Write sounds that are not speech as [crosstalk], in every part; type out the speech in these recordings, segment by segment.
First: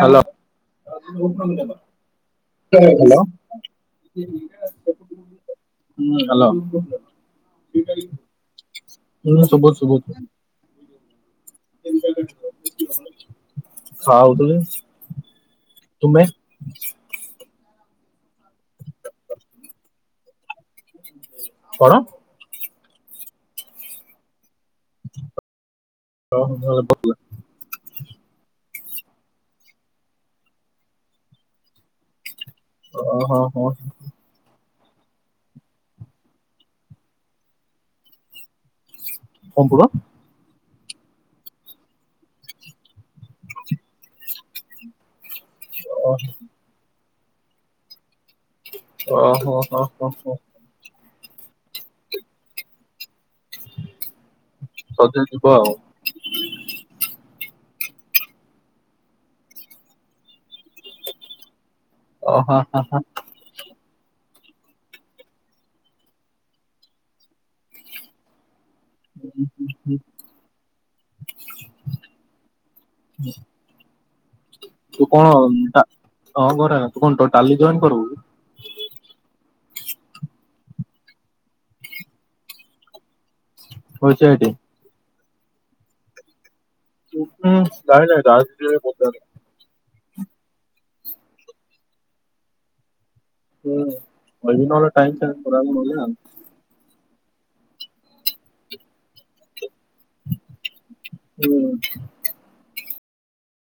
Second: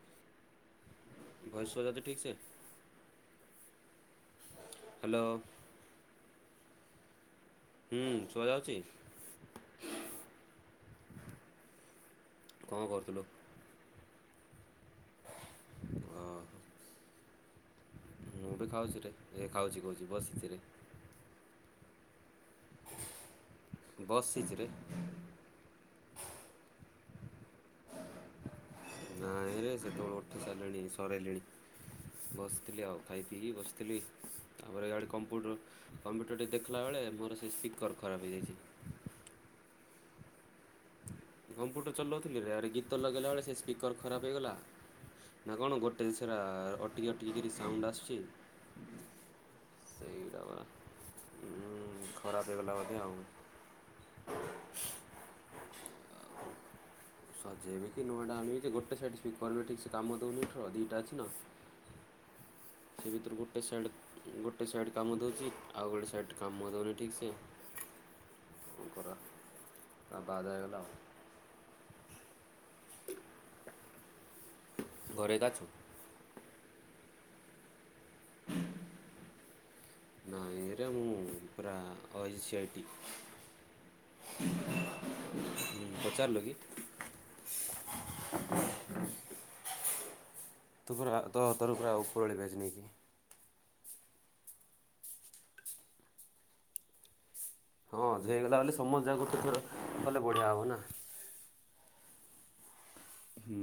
Hello. Voice [unintelligible] ଶୁଭାଯାଉଛି ଠିକ୍ ସେ [unintelligible] ହଲୋ? ହ୍ୟାଲୋ। ହୁଁ ହାଲୋ। ହୁଁ ଶୁଭା ଯାଉଛି? ହୁଁ ଶୁଭୁଛି ସୁଭୁଛି [unintelligible] କ କରୁଥିଲୁ? ଖାଉଥିଲୀ। ଓ ମୁଁ ବି ଖାଉଛି ରେ ଏ ଖାଉଛି କହୁଛି ବସିଚିରେ କଣ? ବସିଚି ରେ ହ ଭଲେ ଭଲ? [unintelligible] ନାଇରେ ସେତେବେଲୁ ଉଠି ସାରିଲେଣି ସରେଇଲିଣି। ବସିଥିଲି ଆଉ ଖାଇ ପିଇକି ବସିଥିଲି। ତାପରେ ଇଆଡ଼େ କମ୍ପୁଟର କମ୍ପ୍ୟୁଟର ଟେ ଦେଖିଲା ବେଳେ ମୋର ସେ ସ୍ପିକର୍ ଖରାପ ହେଇଯାଇଛି। କପୁଣ? କମ୍ପ୍ୟୁଟର ଚଲଉଥିଲି ରେ ଆ ରେ ଗୀତ ଲଗେଇଲାବେଳେ ସେ ସ୍ପିକର୍ ଖରାପ ହେଇଗଲା। ନା କଣ ଗୋଟେ ସେରା ଅଟିକି ଅଟିକି କିରି ସାଉଣ୍ଡ ଆସୁଛି। ହୋ ହୋ ହୋ ସେଇର ବା ଉଁ ଖରାପ ହେଇଗଲା ବୋଧେ ଆଉ। ସଜ ଯିବ ଆଉ। ସଜେଇବେ କି ନୂଆଟେ ଆଣିବି ଯେ ଗୋଟେ ସାଇଟି ସ୍ପିକର କରିବେ ଠିକ ସେ କାମ ଦେଉନି ଦିଇଟା ଅଛି ନା। ଓ ହଁ। ହଁ ସେ ଭିତରୁ ଗୋ ଗୋଟେ ସେଡ୍-ଗୋଟେ ସେଡ୍ କାମ ଦେଉଛି ଆଉ ଗୋଟେ ସେଇଟି କାମ ଦଉନି ଠିକ୍ ସେ। [unintelligible] ହେଗଲା ଆଉ। ତୁ କଣ ଘରେ ଏକା ଅଛୁ? ଡା ହଁ ଘରା ତୁ କଣ ଟୋ ଟାଲି ଜଏନ୍ କରିବୁ? ନାଇଁ ରେ ମୁଁ ପରା ଓସିଆଇଟି। ଓସିଆଇଟି? ହୁଁ ପଚାରିଲୁ କି? [unintelligible] ତୁ ପୁରା ତ ତରଫ୍ ରୁ ଆଉ ଉପରଳି ବ୍ୟାଜ୍ ନେଇକି। ହୁଁ [unintelligible] ଟାଇମ୍ [unintelligible] ହଁ ଯେ ହେଇଗଲା ବୋଲି ସମସ୍ତେ ଯାକେ ଗୋଟେ ଥର କଲେ ବଢ଼ିଆ ହେବ ନା। ହୁଁ। ହୁଁ।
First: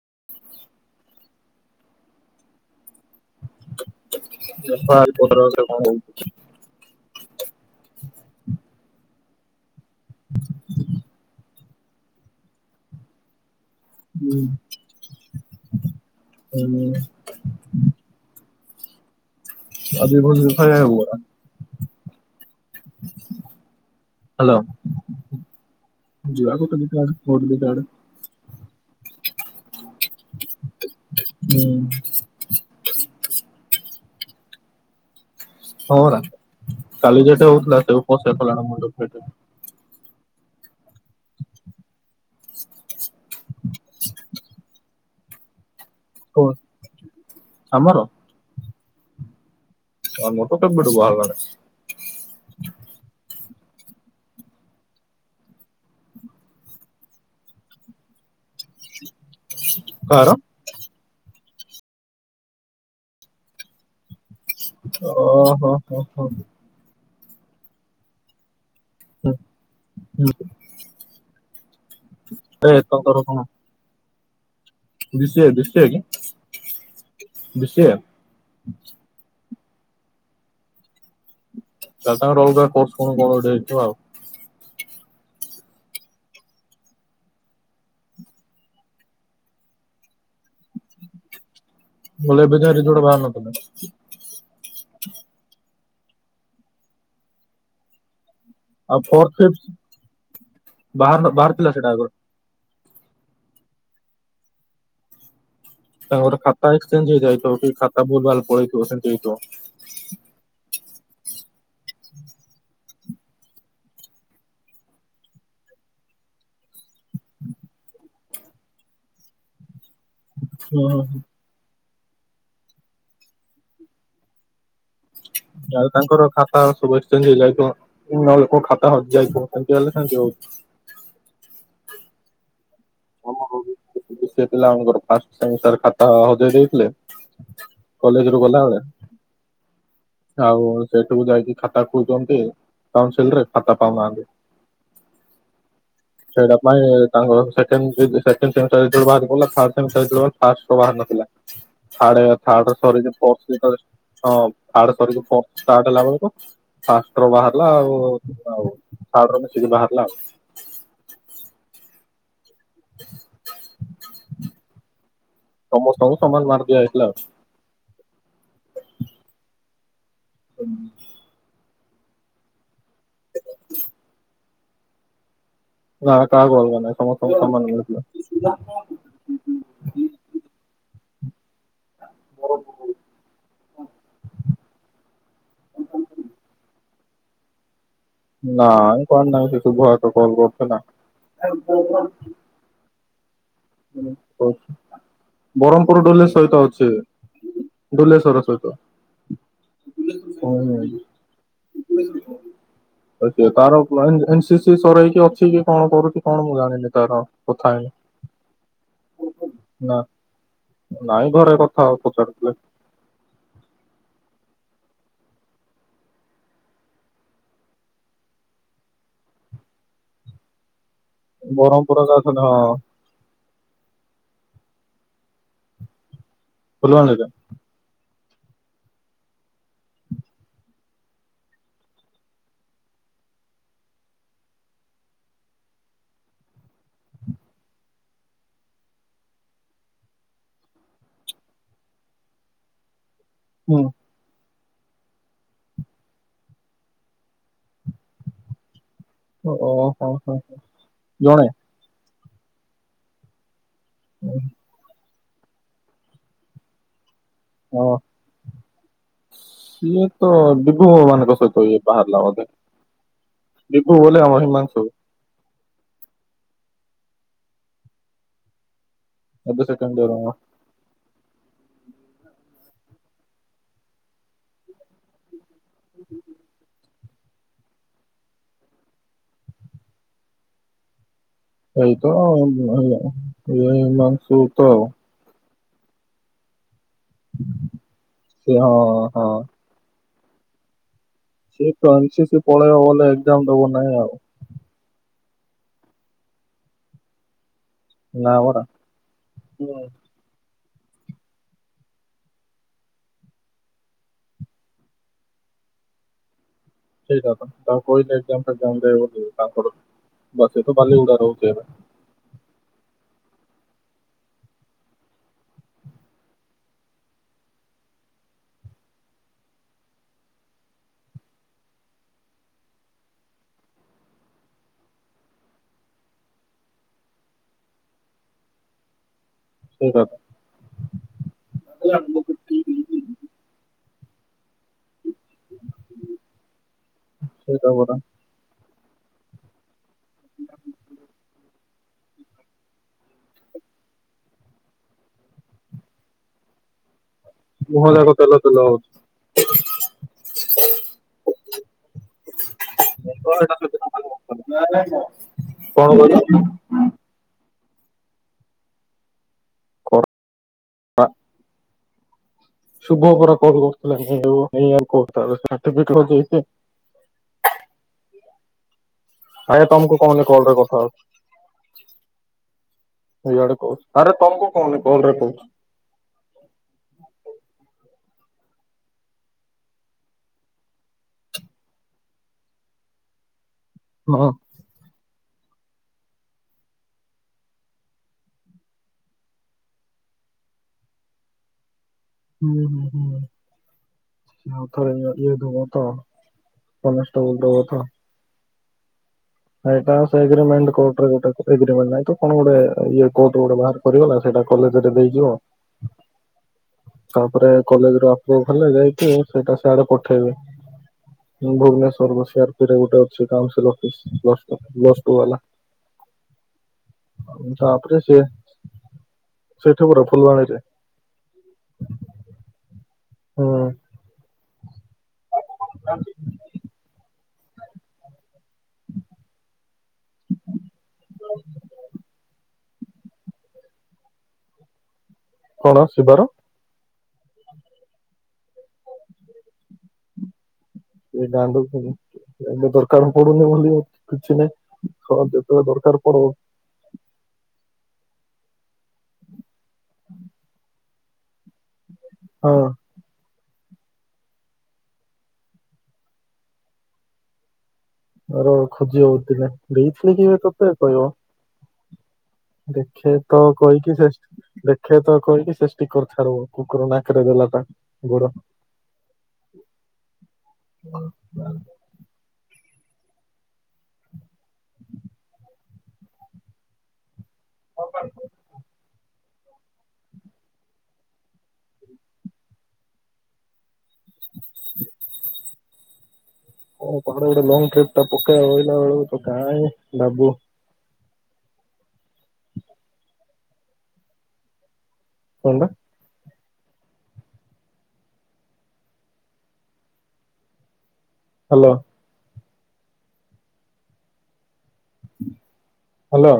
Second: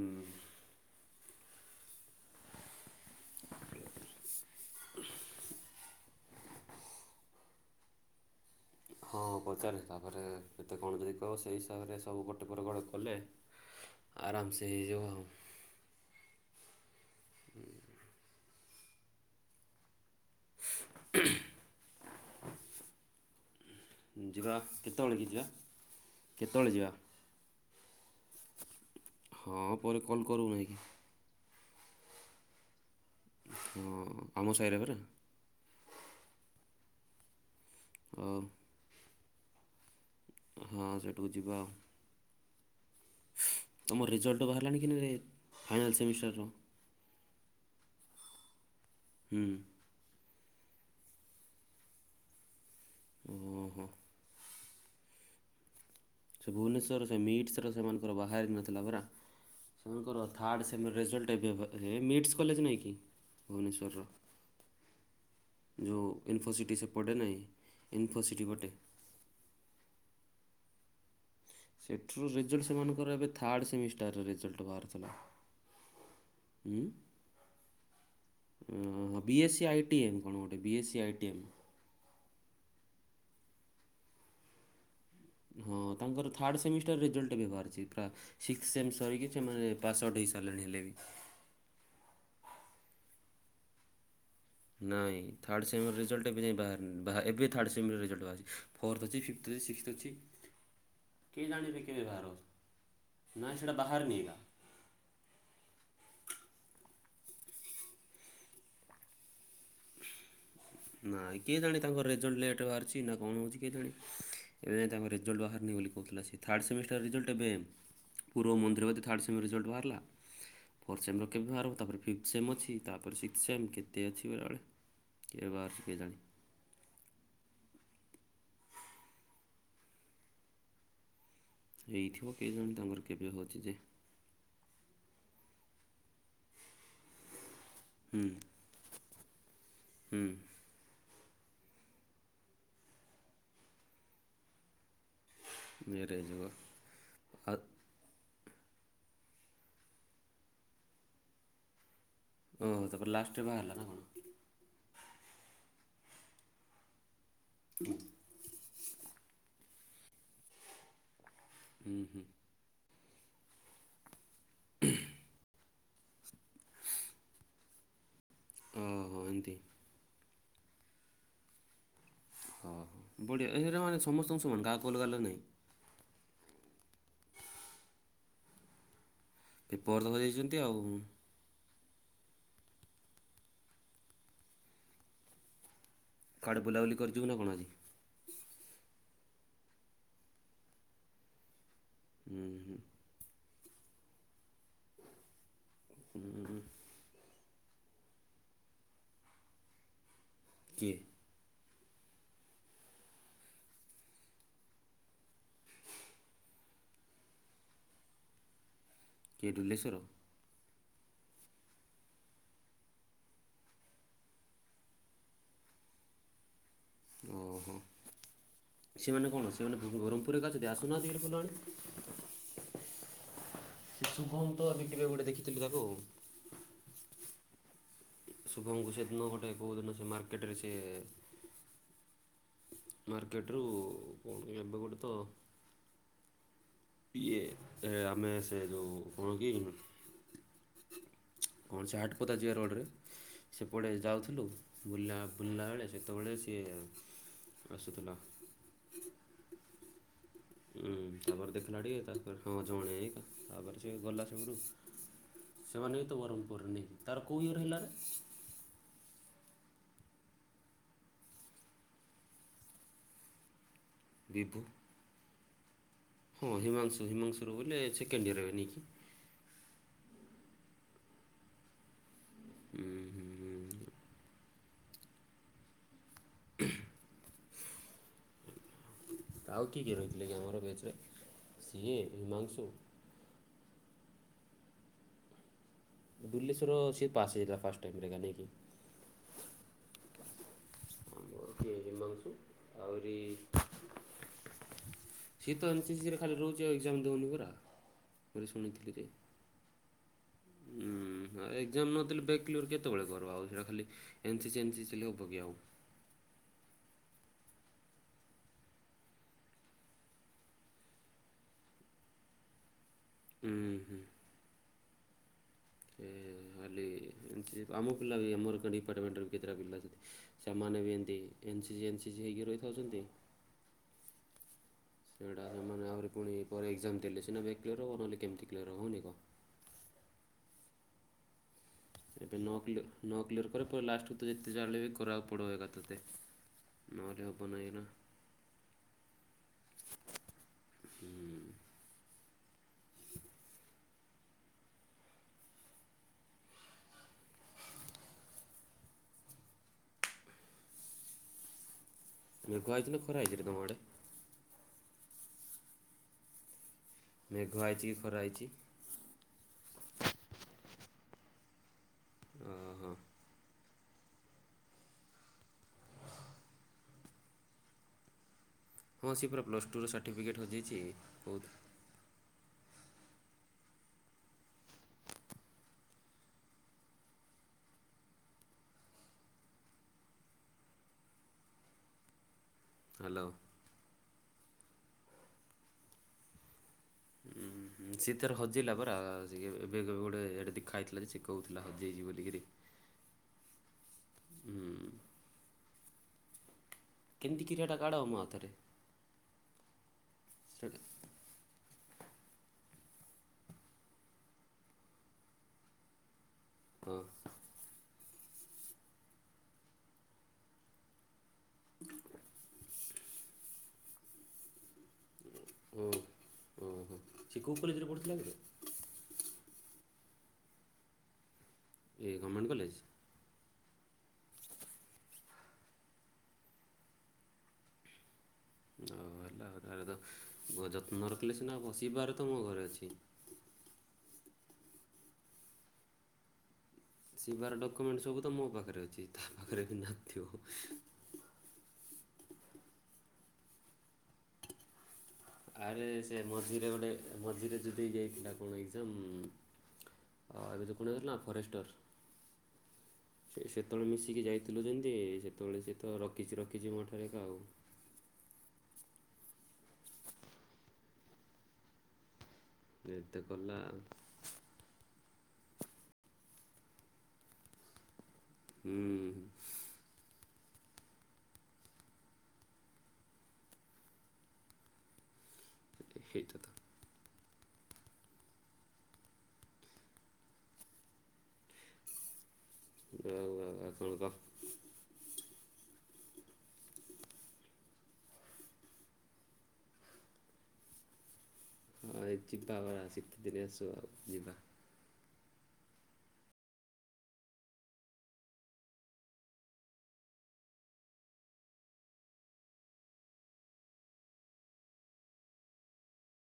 ନେପିଳ୍ ପନ୍ଦର [unintelligible] କଣ ହଉଛି। ହଁ ପଚାରେ ତାପରେ କେତେ କଣ ଯଦି କହିବ ସେଇ ହିସାବରେ ସେ ତାକୁ ଗୋଟେ ପରେ ଗୋଟେ କଲେ। ଆରାମ ହୁଁ ସେ ହେଇଯାଉ ଆଉ ହୁଁ [unintelligible] ଯିବା ହ୍ୟାଲୋ କେତେବେଳେ କି ଯିବା? ଯିବା ଗୋଟେ ଦିଟା [inaudible] ବେଳେ, ହଁ ପରେ କଲ୍ କରିବୁ ନାଇକି? ହୁଁ। ହଁ ଆମ ସାହିରେ ପରା। ହଁ ପରା କାଲି ଯେଟା ହଉଥିଲା ହଉ [unintelligible] ହଁ ସେଇଠିକୁ ଯିବା ଆଉ। ତମ ରେଜଲ୍ଟ ବାହାରିଲାଣି କିନିରେ ଫାଇନାଲ୍ ସେମିଷ୍ଟାରର? କଣ ଆମର? ହୁଁ। ଆମର ତ କେବେଠୁ ବାହାରିଲାଣି। ଓହୋ। ସେ ଭୁବନେଶ୍ୱର ସେ ମିଟ୍ସର ସେମାନଙ୍କର ବାହାରି ନଥିଲା ପରା। ସେମାନଙ୍କର କାହାର ଥାର୍ଡ଼ ସେମ ରେଜଲ୍ଟ ଏବେ ରେ ମିଟସ୍ କଲେଜ ନାଇଁ କି ଭୁବନେଶ୍ୱରର? ଓହୋ ହୋ ଯୋଉଁ ହୋ ଇନ୍ଫୋସିଟି ସେ ପଟେ ନାଇଁ ଇନ୍ଫୋସିଟି ପଟେ। ହୁଁ ହୁଁ। ସେଠୁରୁ ରେଜଲ୍ଟ ଏ ସେମାନଙ୍କର ତାଙ୍କର ଏବେ କଣ ଥାର୍ଡ ସେମିଷ୍ଟାରର ରେଜଲ୍ଟ ବାହାର ଥିଲା ବି ସି ଏ ବି ସି ଏ କି ହୁଁ-ହୁଁ ବି ସି ଏ ହଁ-ହଁ। B S C ID M କଣ ଗୋଟେ B S C ID M. ତା ସାଙ୍ଗର ଅଲଗା କୋର୍ସ କଣ କଣ ଗୋଟେ ହେଇଥିବା ଆଉ। ହଁ ତାଙ୍କର ଥାର୍ଡ଼ ସେମିଷ୍ଟର ରେଜଲ୍ଟ ବି ବାହାରିଛି ପ୍ରା ଶିକ୍ଷ୍ଥ ସେମ୍ ସରିକି ସେମାନେ ପାସ୍ ଆଉଟ୍ ହେଇସାରିଲେଣି ହେଲେ ବି। ଭଲ ଏବେ ଯା ରେଜ୍ଲଟ୍ ବାହାରୁ ନଥିଲା। ନାଇଁ ଥାର୍ଡ ସେମିର ରେଜଲ୍ଟ ଏବେ ଯାଏ ବାହାରିନି ଏବେ ଥାଡ ସେମିର ରେଜଲ୍ଟ ବାହାରି ଆଉ ଫୋର୍ଥ ଅଛି ଫିଫ୍ଥ୍ ଅଛି ଫିଫ୍ଥ ସିକ୍ସ୍ଥ ଅଛି ବାହାର କିଏ ବାହାରିଥିଲା ଜାଣିବେ ସେଇଟା କେବେ ଆଗ ବାହାର ନାଇଁ ସେଟା ବାହାରିନି‌ ଏକା। ତାଙ୍କର ଖାତା ଏକ୍ସଚେଞ୍ଜ ହେଇଯାଇଥିବ କି ଖାତା ଭୁଲ ଭାଲ ପଳେଇଥିବ ସେମତି ହେଇଥିବ। ନାଇଁ କିଏ ଜାଣି ତାଙ୍କର ରେଜଲଟ ଲେଟ୍ ବାହାରିଛି ନା କଣ ହଉଛି କେଜାଣି। ଏବେଯାଏ ତାଙ୍କ ରେଜଲ୍ଟ ବାହାରିନି ବୋଲି କହୁଥିଲା ସେ ଥାର୍ଡ ସେମିଷ୍ଟାର ରେଜଲ୍ଟ ଏବେ ପୂରବ ମନ୍ଦିରକତି ଥାର୍ଡ ସେମି ରେଜଲ୍ଟ ବାହାରିଲା? ଫୋର୍ ସେମର କେବେ ବାହାରିବ ତାପରେ ଫିଥ ସେମ୍ ଅଛି ତାପରେ ସିକ୍ସଥ ସେମ୍ କେତେ ଅଛି ବେଳେବେଳେ। କେବେ ବାହାରୁଛି ଯାଉ କେଜାଣି ତାଙ୍କର ଖା ସବୁ ଏକ୍ସଚେଞ୍ଜ ହେଇଯାଇଥିବ ନ ହେଲେ କୋଉ ଖାତା ହଜି ଯାଇଥିବ। ଏମତି ହେଲେ କେମତି ହବ। ହେଇଥିବ କେହି ଜଣେ ତାଙ୍କର କେବେ ଆମର ହେଉଛି ଯେ ଯୋଉ ଉଁ ଗୋଟେ ପିଲାଙ୍କର ଫାଷ୍ଟ ସେମିଷ୍ଟାର ଖାତା ହଜେଇ ଦେଇଥିଲେ। ହୁଁ କଲେଜ ରୁ ଗଲାବେଳେ ହୁଁ ଆଉ। ସେଠୁ ଯାଇକି ଖାତା ଖୋଜଚନ୍ତି କାଉନସିଲ ରେ ଖାତା ପାଉନାହାନ୍ତି। ମ୍ୟାରେଜ୍ ସେଇଟା ପାଇଁ ତାଙ୍କ ଆଉ ସେକେଣ୍ଡ ସେମିଷ୍ଟାର ଯେତେବେଳେ ବାହାରି ପଡିଲା ଥାର୍ଡ଼ ସେମିଷ୍ଟାର ଯେତେବେଳେ ଫାର୍ଷ୍ଟ ଟା ବାହାରି ନଥିଲା। ଥାର୍ଡ଼ ଏ ଥାର୍ଡ଼ ର ଓହୋ ତାପରେ ସରିନି ଲାଷ୍ଟରେ ପର୍ସ ବାହାରିଲା ଯେତେବେଳେ ନା କ'ଣ ଛ ଥାର୍ଡ଼ ସରିକି ଫୋର୍ଥ ଷ୍ଟାର୍ଟ ହେଲାବେଳକୁ ଫାର୍ଷ୍ଟ ର ବାହାରିଲା ଆଉ। ଯାହହଉ ଥାର୍ଡ଼ର ମିଶିକି ବାହାରିଲା ଆଉ। ହୁଁ ହୁଁ। ସମସ୍ତଙ୍କୁ ସମାନ ମାର୍କ ଦିଆଯାଇଥିଲା ଆଉ। ଓ ହୋ ଏନ୍ତି। ହୁଁ। ହଁ ହଁ ବଢ଼ିଆ ହେରା ମାନେ ସମସ୍ତଙ୍କୁ ସମାନ କାହାକୁ ଅଲଗା ଅଲଗା ନାହିଁ। ନା କାହାକୁ ଅଲଗା ନାହିଁ ସମସ୍ତଙ୍କୁ ସମାନ ମିଳିଥିଲା। ଦୀପକର ଦେଇଛନ୍ତି ଆଉ। [inaudible] କୁଆଡେ ବୁଲାବୁଲି କରିିଯିବୁ ନା କଣ ଆଜି। ନାଇଁ କୁଆଡେ ନାଇଁ ସେଇ ତ ଘରେ ତ କଲ୍ କରିଥିଲା। ହୁଁ ହୁଁ। ବରମ୍ ପୁର ଡଲେ ହୁଁ ସହିତ ଅଛି। ଡୁଲେଶର ସହିତ। କିଏ [inaudible] ଆ ତାର ପ୍ଲାଇନ ଏନ ସି ସି ସରଇକି ଅଛି କି କଣ କରୁଛି କଣ ମୁଁ ଜାଣିନି ତାର। କଥା ହେଇନି। କେ ନା ଡୁଲେଶୁର। ନାଇଁ ଘରେ କଥା ହଉ ପଚାରୁଥିଲେ। ଓହୋ ସେମାନେ କଣ ସେମାନେ ବ ବରମ୍ ପୁର ରେ ଏକା ଅଛନ୍ତି ଆସୁନାହାନ୍ତି ହାରି ଫୁଲଆଣି। ତୁ ଧ। ସେ ଶୁଭମ ତ ଏବେ କିରେ ଗୋଟେ ଦେଖିଥିଲୁ ତାକୁ ଆଉ। ଫୁଲବାଣିରେ। ଶୁଭମ୍ କୁ ସେଦିନ ଗୋଟେ କୋଉ ଦିନ ସେ ମାର୍କେଟେ ରେ ସେ ମାର୍କେଟରୁ ପୁଣି ଏବେ ଗୋଟେ ତ ଇଏ ଏ ଆମେ ସେ ଯୋଉ କଣ କି? କଣ ସେ ହାଟପତା ଯିଆ ରୋଡ଼ରେ ହୁଁ ସେପଟେ ଯାଉଥିଲୁ। ବୁଲା ବୁଲା ବେଳେ ସେତେବେଳେ ସିଏ ଆସୁଥିଲା। ଓ ହୋ ହୋ। ହୁଁ ଜଣେ ତାପରେ ଦେଖିଲା ଟିକେ ତାପରେ ହଁ ଜଣିଆ ତାପରେ ସିଏ ଗଲା ସେପଟୁ। ସେମାନେ ବି ତ ବରହ୍ମମପୁର ର ନି ତାର କୋଉ ଇଅର ହ ହେଲାରେ। ସିଏ ତ ବିଭୁ ମାନଙ୍କ ସହିତ ଇଏ ବାହାରିଲା ବୋଧେ। ବିଭୁ ବୋଲେ ଆମ ବିଭୁ ହିମାଂସୁ। ହଁ ହିମାଂଶୁ ହିମାଂଶୁ ର ବୋଲେ ସେକଣ୍ଡ ଇଅର ଏବେ ନେଇକି। ଏବେ ସେକେଣ୍ଡ ଇଅର। ହୁଁ ହୁଁଁ ହୁଁ। ହୁଁ। [inaudible] ଆଉ କିଏ କିଏ ରହିଥିଲେ କି ଆମର ବେଚେରେ। ଏଇତ ଏଇ ମାଂସ ଆଉ ତ। ଦିଲ୍ଲୀ ଶୁର ସେ ପାସ ହେଇଯାଥିଲା ଫାଷ୍ଟ ହେଇକିରେ ନେଇକି। ସେ ହଁ ହଁ ଆଉ ସିଏ କିଏ ତ ଏନ ସି ହିମାଂଶୁ ସି ପଳେଇବ ବୋଲେ ଆହୁରି ଏକ୍ଜାମ ଦବ ନାହିଁ ସିଏ ତ ଏନ୍ ସି ସି ଖାଲି ରହୁଛି ଆଉ ଏକ୍ଜାମ ଦଉନି ପରା। ବୋଲି ନାପରା। ଶୁଣିଥିଲି ଯେ ଉଁ ଆଉ ଏକ୍ଜାମ ନଦେଲେ ବ୍ୟାକ୍ କ୍ଲିୟର କେତେବେଳେ କରିବ ଆଉ ସେଇ ଖାଲି ଏନ୍ସିଚ ଏନ୍ସିଚ ହେଲେ ହବ କି ଆଉ। ସେଇଟା ତ ତାକୁ କହିଲେ ଏକ୍ଜାମ ଫେକ୍ଜାମ ଦେ ବୋଲି ବାଲିଗୁଡା ରହୁଛି ଏବେ। ହୁଁ ହୁଁ। ହେ ଖାଲି ଏନ୍ ସି ସି ଆମ ପିଲା ବି ଆମର କ ଡିପାର୍ଟମେଣ୍ଟରେ ବି କେତେଟା ପିଲା ଅଛନ୍ତି। ସେମାନେ ବି ଏମିତି N C C N C ହେଇକି ରହିଥାଉଛନ୍ତି। ସେଇଟା ସେମାନେ ଆହୁରି ପୁଣି ପରେ ଏକ୍ଜାମ ଦେଲେ ସିନା ବ୍ୟାକ୍ କ୍ଲିୟର ହେବ ନହଲେ କେମିତି କ୍ଲିୟର ହେଉନି କଣ। [unintelligible] ଏବେ ନ। [unintelligible] ନ କ୍ଲିୟର୍ ପରେ ପରେ ଲାଷ୍ଟକୁ ତ ଯେତେ ଜାହାହେଲେ ବି କରିବାକୁ ପଡିବ ଏକା ତତେ। ନହେଲେ ହ [unintelligible] ହୁଁ। [unintelligible] ମେଘ ଆଇଚି ନା ଖରା ତ ଆଇଚି ରେ ଏଇଟା ତମ ଆଡେ? ସେଦିନ ଖାଲି କଣ କହିଲ? ମେଘ ଆଇଚି କି ଖରା ଆଇଚି? [unintelligible] ଓହୋ ଶୁଭ ପରା କଲ୍ କରିଥିଲା [unintelligible] ହଁ ସେ ପୁରା ଆରେ ପ୍ଲସ ଟୁ ର ତମକୁ କହୁନି ସାର୍ଟିଫିକେଟ୍ କଲ ରେ କଥା ହଜିଯାଇଚି। କହୁ [unintelligible] ଆରେ ତମକୁ କହୁନି କଲ୍ ରେ କହୁଚି। ହାଲୋ। [unintelligible] ସିଏ ତାର ହଜେଇଲା ପରା। ଏବେ କେବେ ଗୋଟେ ୟାଡେ ଦେଖା ହେଇଥିଲା ସେ କହୁଥିଲା ହଜିଯାଇଚି ବୋଲି। [unintelligible] [unintelligible] ହୁଁ ଏଗ୍ରିମେଣ୍ଟ ନାଇଁ ତ କେମିତି କିରି ହେଟା କାଢ଼ କଣ ମୋ ହାତରେ ଗୋଟେ ଏ ସେଇଟା କୋଟ ଗୋଟେ ବାହାରକରିଗଲା, ସେଇଟା କଲେଜରେ ଦେଇଯିବ। [inaudible] ଅଁ। ତାପରେ କଲେଜ ରେ ଆପ୍ରୋଭ ହେଲେ ଯାଇକି ସେଇଟା ସିଆଡେ ପଠେଇବେ। ଭୁବନେଶ୍ୱର [unintelligible] ଗୋଟେ ଅଛି କାଉଁସିଲ୍ ଅଫିସ୍। [unintelligible] ଓ ଓହୋ। ସେ କୋଉ କଲେଜ ରେ ତାପରେ ପଢ଼ୁଥିଲା କି? [unintelligible] ଫୁଲବାଣୀରେ। ଇଏ ଗମେଣ୍ଟ କଲେଜ? ହିଁ। [inaudible] ଆଉ ହେଲାଉ ତାରେ ତ ଯତ୍ନ ରଖିଲେ ସିନା ହବ। ଶିବା ର ତ ମୋ ଘରେ ଅଛି। କଣ ଶିବାର ଶିବାର ଡକ୍ୟୁମେଣ୍ଟ ସବୁ ତ ମୋ ପାଖରେ ଅଛି। ତା ପାଖରେ ବି ନଥିବ। ଏ [unintelligible] ଦରକାର ପଡୁନି ବୋଲି କିଛି ନାହିଁ। ହଁ ଯେତେବେଳେ ଆରେ ଦରକାର ପଡିବ [unintelligible] ଗୋଟେ ମଝିରେ ଯଉ ଦେଇ ଯାଇଥିଲା କଣ ଏଜ୍ଜାମ୍ ଏବେ ତ କଣ ହେଇଥିଲା ଫରେଷ୍ଟର। ହଁ। ସେତେବେଳେ ମିଶିକି ଯାଇଥିଲୁ ଯେମିତି ସେତେବେଳେ ସିଏ ତ ରଖିଚି ରଖିଚି ମୋ ଠାରେ ଏକା ଆଉ। [unintelligible] ଦେଇଥିଲେ କି ଏବେ ତୋତେ କହିବ। ଦେଖେ ଏତେ ତ କଲା କହିକି ସେ ଦେଖିଆ ତ କହିକି ସେ ଷ୍ଟିକର୍ ଛାଡୁ, କୁକୁର ନାକରେ ଦେଲା ତା ଗୋଡ। ହୁଁ। [inaudible] ହେଇଟା ତ। [inaudible] [unintelligible] [unintelligible] ହ କୁଆଡେ ଗୋଟେ ଲଙ୍ଗ୍ ଟ୍ରିପ୍ ଟା ପକେଇବା କହିଲା ବେଳକୁ ତ କାଇଁ ବାବୁ। ହଁ ଏ ଯିବା ବା ଶୀତ ଦିନ ଆସୁ ଯିବା। କଣ ଟା? ହ୍ୟାଲୋ। ହ୍ୟାଲୋ।